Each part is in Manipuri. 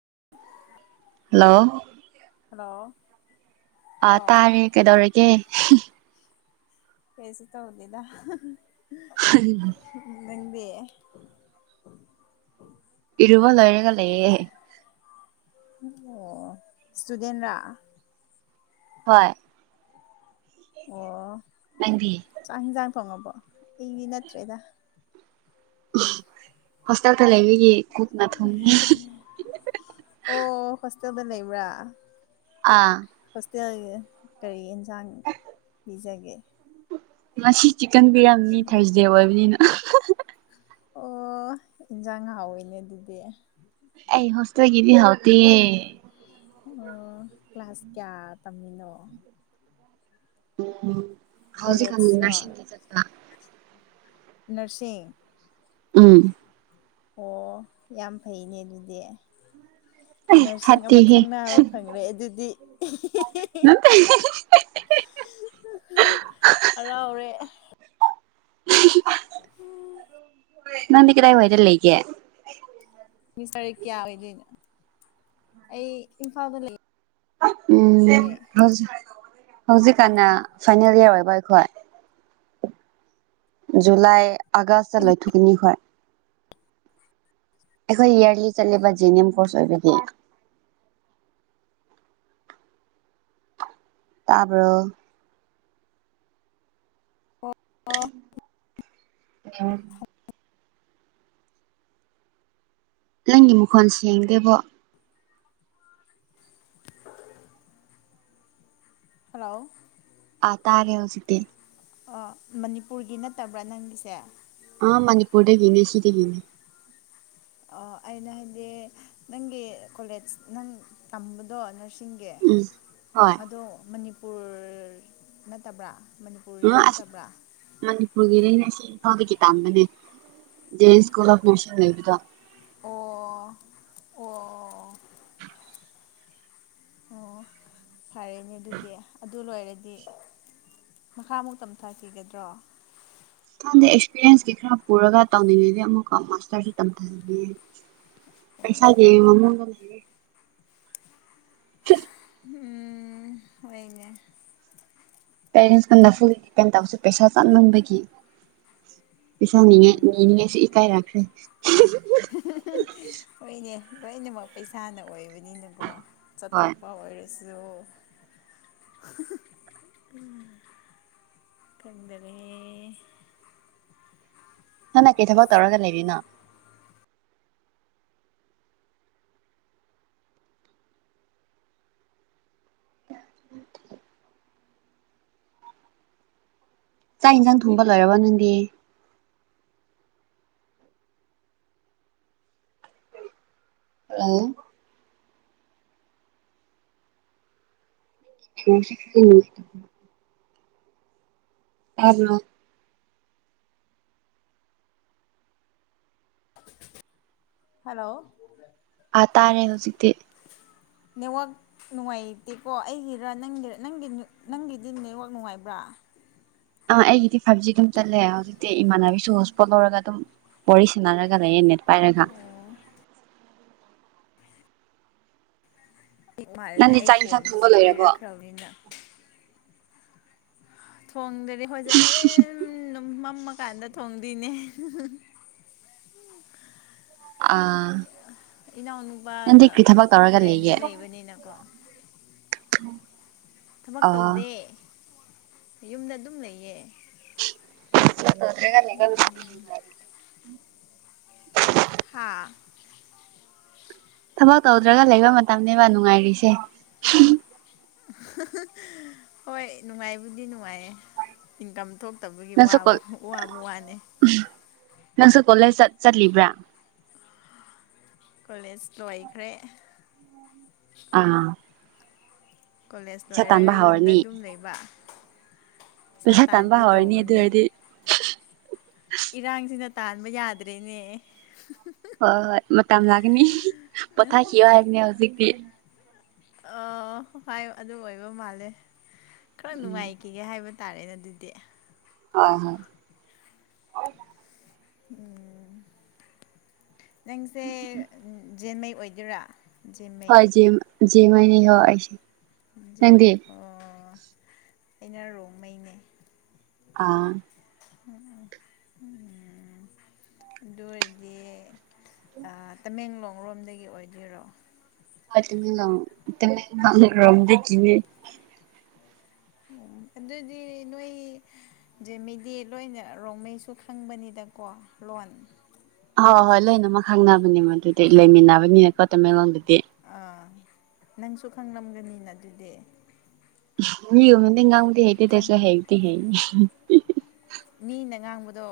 [inaudible] ꯍꯜꯂꯣ ꯍꯜꯂꯣ ꯑ ꯑꯣ ꯇꯥꯔꯦ ꯀꯩꯗꯧꯔꯒꯦ ꯀꯦꯁꯨ ꯇꯧꯗꯦꯗ ꯍ ꯑ [inaudible] ꯏꯔꯨꯕ ꯂꯣꯢꯔꯒ ꯂꯩꯌꯦ ꯑꯣ ꯁꯇꯨꯗꯦꯟ꯭ꯔꯥ ꯍꯣꯏ ꯑꯣ ꯅꯪꯗꯤ ꯐꯪꯉꯕꯣ ꯑꯩꯗꯤ ꯅꯠꯇ꯭ꯔꯦꯗ ꯍꯣꯁꯇꯦꯜꯗ ꯂꯩ ꯔꯤꯒꯤ ꯚꯨꯠꯅꯥ ꯊꯣꯡꯉꯤ ꯅꯊꯟꯗ ꯂꯩꯕ꯭ꯔꯥ ꯑꯥ ꯂꯩꯌꯦ ꯀꯔꯤ ꯑꯦꯟꯁꯥꯡ ꯄꯤꯖꯒꯦ ꯉꯁꯤ ꯆꯤꯛꯀꯟ ꯄꯤꯔꯝꯅꯤ ꯊꯥꯔꯁꯗꯦ ꯑꯣꯏꯕꯅꯤꯅ ꯑꯣ ꯏꯟꯖꯥꯡ ꯍꯥꯎꯋꯦꯅꯦ ꯑꯗꯨꯗꯤ ꯑ ꯍꯣꯁꯇꯦꯜꯒꯤꯗꯤ ꯍꯥꯎꯇꯦ ꯑꯣ ꯀ꯭ꯂꯥꯁ ꯀꯌꯥ ꯇꯝꯃꯤꯅꯣ ꯎ ꯍꯧꯎꯖꯤꯛ ꯑꯃꯨꯛ ꯀꯣꯂꯦꯖꯔꯣ ꯅꯔꯁꯤꯡꯒꯤ ꯆꯠꯄꯥ ꯅ꯭ꯔꯁꯤꯡ ꯎꯝ ꯑꯣ ꯌꯥꯝ ꯐꯩꯅꯦ ꯑꯗꯨꯗꯤ [inaudible] ꯅꯔꯁꯤꯡ ꯑꯃ ꯐꯠꯇꯦꯍꯦ ꯈꯪꯅꯕ ꯐꯪꯂꯦ ꯑꯗꯨꯗꯤ ꯑ ꯍꯨ ꯍꯔꯥꯎꯔꯦ ꯅꯪꯗꯤ ꯀꯗꯥꯏ ꯋꯥꯏꯗ ꯂꯩꯒꯦ ꯁꯃꯤꯁꯇ꯭ꯔ ꯀꯌꯥ ꯑꯣꯏꯒꯦ ꯑꯩ ꯏꯝꯐꯥꯜꯗ ꯂꯩ ꯎꯝ ꯍꯧꯖꯤꯛ ꯍꯧꯖꯤꯛꯀꯥꯟꯅ ꯐꯥꯏꯅꯦꯜ ꯏꯌꯥꯔ ꯑꯣꯏꯕ ꯑꯩꯈꯣꯏ ꯨꯖꯨꯂꯥꯏ ꯑꯒꯁꯇ ꯂꯣꯏꯊꯨꯀꯅꯤ ꯍꯣꯏ ꯑꯩꯈꯣꯏ ꯏꯌꯥꯔꯂꯤ ꯆꯠꯂꯤꯕ ꯖꯦ ꯑꯦꯟ ꯑꯦꯝ ꯀꯣꯔꯁ ꯑꯣꯏꯕꯒꯤ [inaudible] ꯇꯥꯕ꯭ꯔꯣ ꯑꯣ ꯑꯣ [unintelligible] ꯅꯪꯒꯤ ꯃꯈꯣꯟ ꯁꯦꯡꯗꯦꯕꯣ ꯍꯜꯂꯣ ꯑ ꯇꯥꯔꯦ ꯍꯧꯖꯤꯛꯇꯤ ꯑꯣ ꯃꯅꯤꯄꯨꯔꯒꯤ ꯅꯠꯇꯕ꯭ꯔꯥ ꯅꯪꯒꯤꯁꯦ ꯑ ꯃꯅꯤꯄꯨꯔꯗꯒꯤꯅꯦ ꯁꯤꯗꯒꯤꯅꯦ ꯑꯣ ꯑꯩꯅ ꯍꯥꯏꯗꯤ ꯅꯪꯒꯤ ꯀꯣꯂꯦꯖ ꯅꯪ ꯇꯝꯕꯗꯣ ꯅꯔꯁ ꯁꯤꯡꯒꯤ ꯎꯝ ꯍꯣꯏ ꯑꯗꯣ ꯃꯅꯤꯄꯨꯔ ꯅꯠꯇꯕ꯭ꯔꯥ ꯃꯅꯤꯄꯨꯔꯗ ꯉꯑꯁ ꯅꯠꯇꯕ꯭ꯔꯥ ꯃꯅꯤꯄꯨꯔꯒꯤꯅꯦ ꯑꯩꯅ ꯁꯤ ꯐꯥꯎꯗꯒꯤ ꯇꯝꯕꯅꯦ ꯗꯦ ꯏꯁꯀꯣꯂꯔ ꯈꯣꯢꯁꯨ ꯂꯩꯕꯗꯣ ꯑꯣ ꯑꯣ [inaudible] ꯑꯣ ꯐꯌꯦꯅꯦ ꯑꯗꯨꯗꯤ ꯑꯗꯨ ꯂꯣꯏꯔꯗꯤ ꯃꯈꯥ ꯑꯃꯨꯛ ꯇꯝꯊꯥꯈꯤꯒꯗ꯭ꯔꯣ ꯈꯪꯗꯦ ꯑꯦꯛꯁꯄꯤꯔꯤꯌꯦꯟꯁꯀꯤ ꯈꯔ ꯄꯨꯔꯒ ꯇꯧꯅꯤꯡꯉꯦꯗꯤ ꯑꯃꯨꯛꯀ ꯃꯥꯁꯇꯔꯁ ꯇꯝꯊꯅꯤꯡꯉꯦ ꯑꯣ ꯄꯩꯁꯥꯒꯤ ꯃꯑꯣꯟꯗ ꯂꯩꯌꯦ ꯆꯠ ꯎꯝ ꯍꯣꯏꯅꯦ ꯀꯩꯅꯣ ꯁꯥꯟꯅꯐꯨꯜ ꯑꯦꯝ ꯇꯧꯕꯁꯦ ꯄꯩꯁꯥ ꯀꯥꯟꯃꯟꯕꯒꯤ ꯄꯩꯁꯥ ꯅꯤꯉꯥꯏ ꯎꯝ ꯅꯤꯅꯤꯉꯥꯏꯁꯨ ꯏꯀꯥꯏ ꯔꯛꯈ꯭ꯔꯦ ꯍꯣꯏꯅꯦ ꯂꯣꯏꯅꯃꯛ ꯄꯩꯁꯥꯅ ꯑꯣꯏꯕ ꯅꯤꯅꯀꯣ ꯍꯣꯏ ꯆꯠꯊꯣꯛꯄ ꯑꯣꯏꯔꯦ ꯁꯣ ꯍ ꯍ ꯍ ꯈꯪꯗꯔꯦ ꯅꯪꯅ ꯀꯩ ꯊꯕꯛ ꯇꯧꯔꯒ ꯂꯩꯔꯤꯅꯣ [inaudible] ꯆꯥꯛ ꯏꯟꯁꯥꯡ ꯊꯣꯡꯕ ꯂꯣꯏꯔꯕ ꯅꯪꯗꯤ ꯂꯩ [unintelligible] ꯇꯥꯕ꯭ꯔꯣ ꯍꯜꯂꯣ ꯑꯥ ꯇꯥꯔꯦ ꯍꯧꯖꯤꯛꯇꯤ ꯅꯦꯠꯋꯥꯛ ꯅꯨꯡꯉꯥꯏꯇꯦꯀꯣ ꯑꯩꯒꯤꯔ ꯅꯪꯒꯤꯔ ꯅꯪꯒꯤ ꯅꯪꯒꯤꯗꯤ ꯅꯦꯠꯋꯥꯛ ꯅꯨꯡꯉꯥꯏꯕ꯭ꯔꯥ ꯑꯥ ꯑꯩꯒꯤꯗꯤ ꯐꯥꯏꯚ ꯖꯤ ꯑꯗꯨꯝ ꯆꯠꯂꯦ ꯍꯧꯖꯤꯛꯇꯤ ꯏꯃꯥꯟꯅꯕꯤꯁꯨ ꯍꯣꯁꯄꯣꯠ ꯂꯧꯔꯒ ꯑꯗꯨꯝ ꯋꯥꯔꯤ ꯁꯥꯟꯅꯔꯒ ꯂꯩꯌꯦ ꯅꯦꯠ ꯄꯥꯏꯔꯒ ꯑꯣ ꯍꯤ ꯃꯥꯜꯂꯦꯅꯦ ꯅꯪꯗꯤ ꯑꯩ ꯆꯥꯛ ꯏꯟꯁꯥꯡ ꯊꯣꯡꯕ ꯐꯣꯟꯁꯤꯁꯨ ꯂꯣꯏꯔꯕꯣ ꯀꯨꯏꯔꯛꯈ꯭ꯔꯕꯅꯤꯅ ꯊꯣꯡꯗ꯭ꯔꯤ ꯍꯣꯏꯁꯦ ꯍꯣꯔꯦꯟ ꯅꯨꯡ ꯃꯝꯃꯀꯥꯟꯗ ꯊꯣꯡꯗꯣꯏꯅꯦ ꯑꯥ ꯅꯪꯗꯤ ꯏꯅꯥꯎꯅꯨꯄꯥꯒ ꯀꯔꯤ ꯊꯕꯛ ꯇꯧꯔꯒ ꯔꯦꯟꯠꯇ ꯂꯩꯒꯦ ꯂꯩꯕꯅꯤꯅꯀꯣ [inaudible] ꯊꯕꯛ ꯑꯥ ꯇꯧꯗꯦ ꯌꯨꯝꯗ ꯑꯗꯨꯝ ꯂꯩꯌꯦ [unintelligible] ꯍꯥꯥ ꯊꯕꯛ ꯇꯧꯗ꯭ꯔꯒ ꯂꯩꯕ ꯃꯇꯝꯅꯦꯕ ꯅꯨꯡꯉꯥꯏꯔꯤꯁꯦ ꯍꯣꯏ ꯅꯨꯡꯉꯥꯏꯕꯨꯗꯤ ꯅꯨꯡꯉꯥꯏꯌꯦ ꯏꯟꯀꯝ ꯊꯣꯛ ꯇꯕꯒꯤ ꯅꯪꯁꯨ ꯋꯥꯕ ꯀꯣꯜ ꯋꯥꯕ ꯋꯥꯅꯤ ꯅꯪꯁꯨ ꯀꯣꯂꯦꯖ ꯆꯠ ꯆꯠꯂꯤꯕ꯭ꯔꯥ ꯀꯣꯂꯦꯖ ꯂꯣꯏꯈ꯭ꯔꯦ ꯑꯥ ꯀꯣꯂꯦꯖ ꯄꯩꯁꯥ ꯂꯣꯏꯔꯒ ꯇꯥꯟꯕ ꯌꯨꯝꯗ ꯍꯧꯔꯅꯤ ꯑꯗꯨꯝ ꯂꯩꯕ ꯄꯩꯁꯥ ꯇꯥꯟꯕ ꯇꯥꯟꯒꯦ ꯍꯧꯔꯅꯤ ꯑꯗꯨ ꯇꯧꯕꯅꯦ ꯑꯣꯏꯔꯗꯤ ꯏꯔꯥꯡꯁꯤꯅ ꯇꯥꯟꯕ ꯌꯥꯗ꯭ꯔꯦꯅꯦ ꯍꯣꯏ ꯍꯣꯏ ꯃꯇꯝ ꯂꯥꯛꯒꯤꯅꯤ ꯄꯣꯊꯥꯈꯤꯌꯣ ꯍꯥꯏꯕꯅꯦ ꯍꯧꯖꯤꯛꯇꯤ ꯑꯥ ꯍꯣꯏ ꯑꯗꯨ ꯑꯣꯏꯕ ꯃꯥꯜꯂꯦ ꯈꯔ ꯎꯝ ꯅꯨꯡꯉꯥꯏꯈꯤꯒꯦ ꯍꯥꯏꯕ ꯇꯥꯔꯦ ꯑꯗꯨꯗꯤ ꯍꯣꯏ ꯍꯣꯏ ꯎꯝ ꯅꯪꯁꯦ ꯖꯦꯟꯃꯩ ꯑꯣꯏꯗꯣꯏꯔꯥ ꯖꯦꯟꯃꯩ ꯍꯣꯏ ꯖꯦꯃ ꯖꯦꯃꯩ ꯅꯤꯀꯣ ꯑꯩꯁꯦ ꯅꯪꯗꯤ ꯑꯣ ꯑꯩꯅ ꯔꯣꯡꯃꯩꯅꯦ ꯑꯥ ꯎꯝ ꯗꯨꯑꯣꯏꯔꯗꯤ ꯑ ꯇꯃꯦꯡꯂꯣꯡ ꯔꯣꯝꯗꯒꯤ ꯑꯣꯏꯗꯣꯏꯔꯣ ꯍꯣꯏ ꯇꯃꯦꯡꯂꯣꯡ ꯇꯃꯦꯡꯂꯣꯡ ꯑꯟꯗꯔ ꯒꯔꯥꯎꯟꯗꯒꯤꯅꯦ [inaudible] ꯎꯝ ꯑꯗꯨꯗꯤ ꯅꯣꯏ ꯖꯦꯃꯤꯗꯤ ꯂꯣꯏꯅ ꯔꯣꯡꯃꯩꯁꯨ ꯈꯪꯕꯅꯤꯗꯀꯣ ꯂꯣꯟ ꯍꯣꯏ ꯍꯣꯏ ꯂꯣꯏꯅꯃꯛ ꯈꯪꯅꯕꯅꯦ ꯃꯗꯨꯗꯤ ꯂꯩꯃꯤꯟꯅꯕꯅꯤꯅꯀꯣ ꯇꯃꯦꯡꯂꯣꯡꯗꯗꯤ ꯑꯥ ꯅꯪꯁꯨ ꯈꯪꯂꯝꯒꯅꯤꯅ ꯑꯗꯨꯗꯤ ꯃꯤꯒꯨꯝꯅꯗꯤ ꯉꯥꯡꯕꯗꯤ ꯍꯩꯇꯦ ꯈꯪ ꯇꯥꯁꯨ ꯍꯩꯕꯨꯗꯤ ꯍꯩ ꯃꯤꯅ ꯉꯥꯡꯕꯗꯣ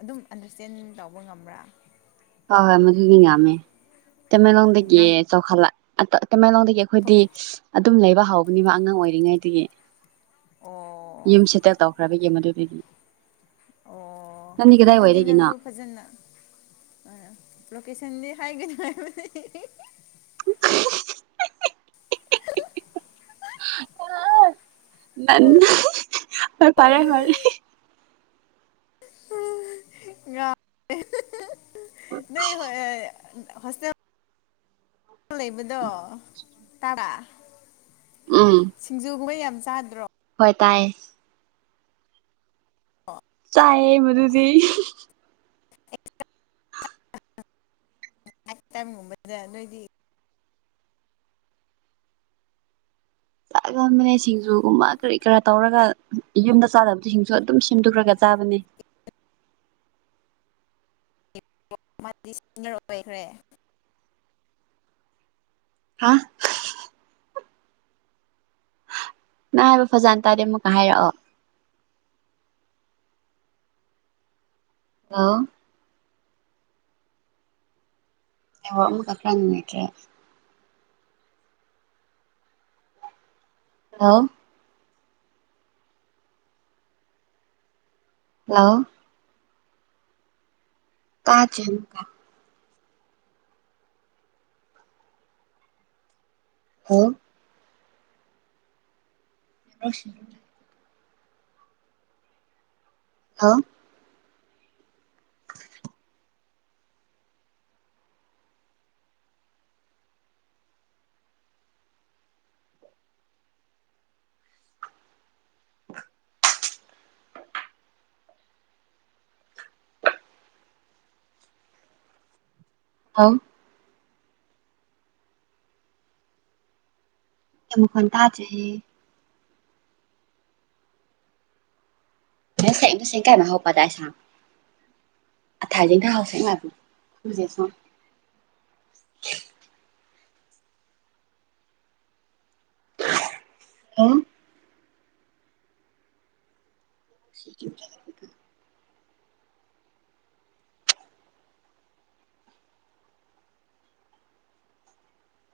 ꯑꯗꯨꯝ ꯑꯟꯗꯔꯁꯇꯦꯟ ꯇꯧꯕ ꯉꯝꯕ꯭ꯔꯥ ꯍꯣꯏ ꯍꯣꯏ ꯃꯗꯨꯗꯤ ꯉꯃꯦ ꯇꯃꯦꯡꯂꯣꯡꯗꯒꯤ ꯉꯥꯡ ꯆꯥꯎꯈꯠꯂ ꯇꯃꯦꯡꯂꯣꯡꯗꯒꯤ ꯑꯩꯈꯣꯏꯗꯤ ꯑꯗꯨꯝ ꯂꯩꯕ ꯍꯥꯎꯧꯕꯅꯦꯕ ꯑꯉꯥꯡ ꯑꯣꯏꯔꯤꯉꯩꯗꯒꯤ ꯑꯣ ꯌꯨꯝ ꯁꯦꯇꯦꯜ ꯇꯧꯈ꯭ꯔꯕꯒꯤ ꯃꯗꯨꯗꯤ ꯑꯣ ꯑꯗꯨꯗꯤ ꯅꯪꯁꯨ ꯐꯖꯅ ꯑ ꯂꯣꯀꯦꯁꯟꯗꯤ ꯍꯥꯏꯒꯅꯨ ꯍꯥꯏꯕꯅꯦ ꯅꯪ ꯍꯣꯏ ꯐꯔꯦ ꯐꯔꯦ ꯎꯡ ꯌꯥ ꯅꯦ ꯍꯣꯏ ꯍꯣꯁꯇꯦꯜ ꯂꯩꯕꯗꯣ ꯇꯕꯔꯥ ꯎꯝ ꯁꯤꯡꯖꯨꯒꯨꯝꯕ ꯌꯥꯝ ꯆꯥꯗ꯭ꯔꯣ ꯍ ꯇꯥꯏ ꯆꯥꯌꯦ ꯃꯗꯨꯗꯤ [unintelligible] ꯆꯥꯒꯕꯅꯦ ꯁꯤꯡꯖꯨꯒꯨꯝꯕ ꯀꯔꯤ ꯀꯔꯥ ꯇꯧꯔꯒ ꯌꯨꯝꯗ ꯆꯥꯗꯕꯗꯨ ꯁꯤꯡꯁꯨ ꯑꯗꯨꯝ ꯁꯦꯝꯗꯣꯛꯈ꯭ꯔꯒ ꯆ ꯆꯥꯕꯅꯤ ꯃꯥꯗꯤ ꯁꯅꯤꯌꯔ ꯑꯣꯏꯈ꯭ꯔꯦ ꯍꯥ ꯅ ꯍꯥꯏꯕ ꯐꯖꯅ ꯇꯥꯗꯦ ꯑꯃꯨꯛꯀ ꯍꯥꯏꯔꯛꯑꯣ ꯑ ꯑ ꯑꯃꯨ ꯀ ꯈꯉꯇ꯭ꯔꯦ ꯍꯜꯂꯣ ꯍꯜꯂꯣ ꯥꯇꯥꯗꯦ ꯑꯃꯨꯛꯀ ꯍꯂꯣ ꯑꯁ ꯍꯂꯣ [unintelligible] [unintelligible] ꯍꯥꯎ ꯌꯥꯝ ꯃꯈꯣꯟ ꯇꯥꯗꯤꯌꯦ [unintelligible] [unintelligible] ꯍꯂꯣ [unintelligible]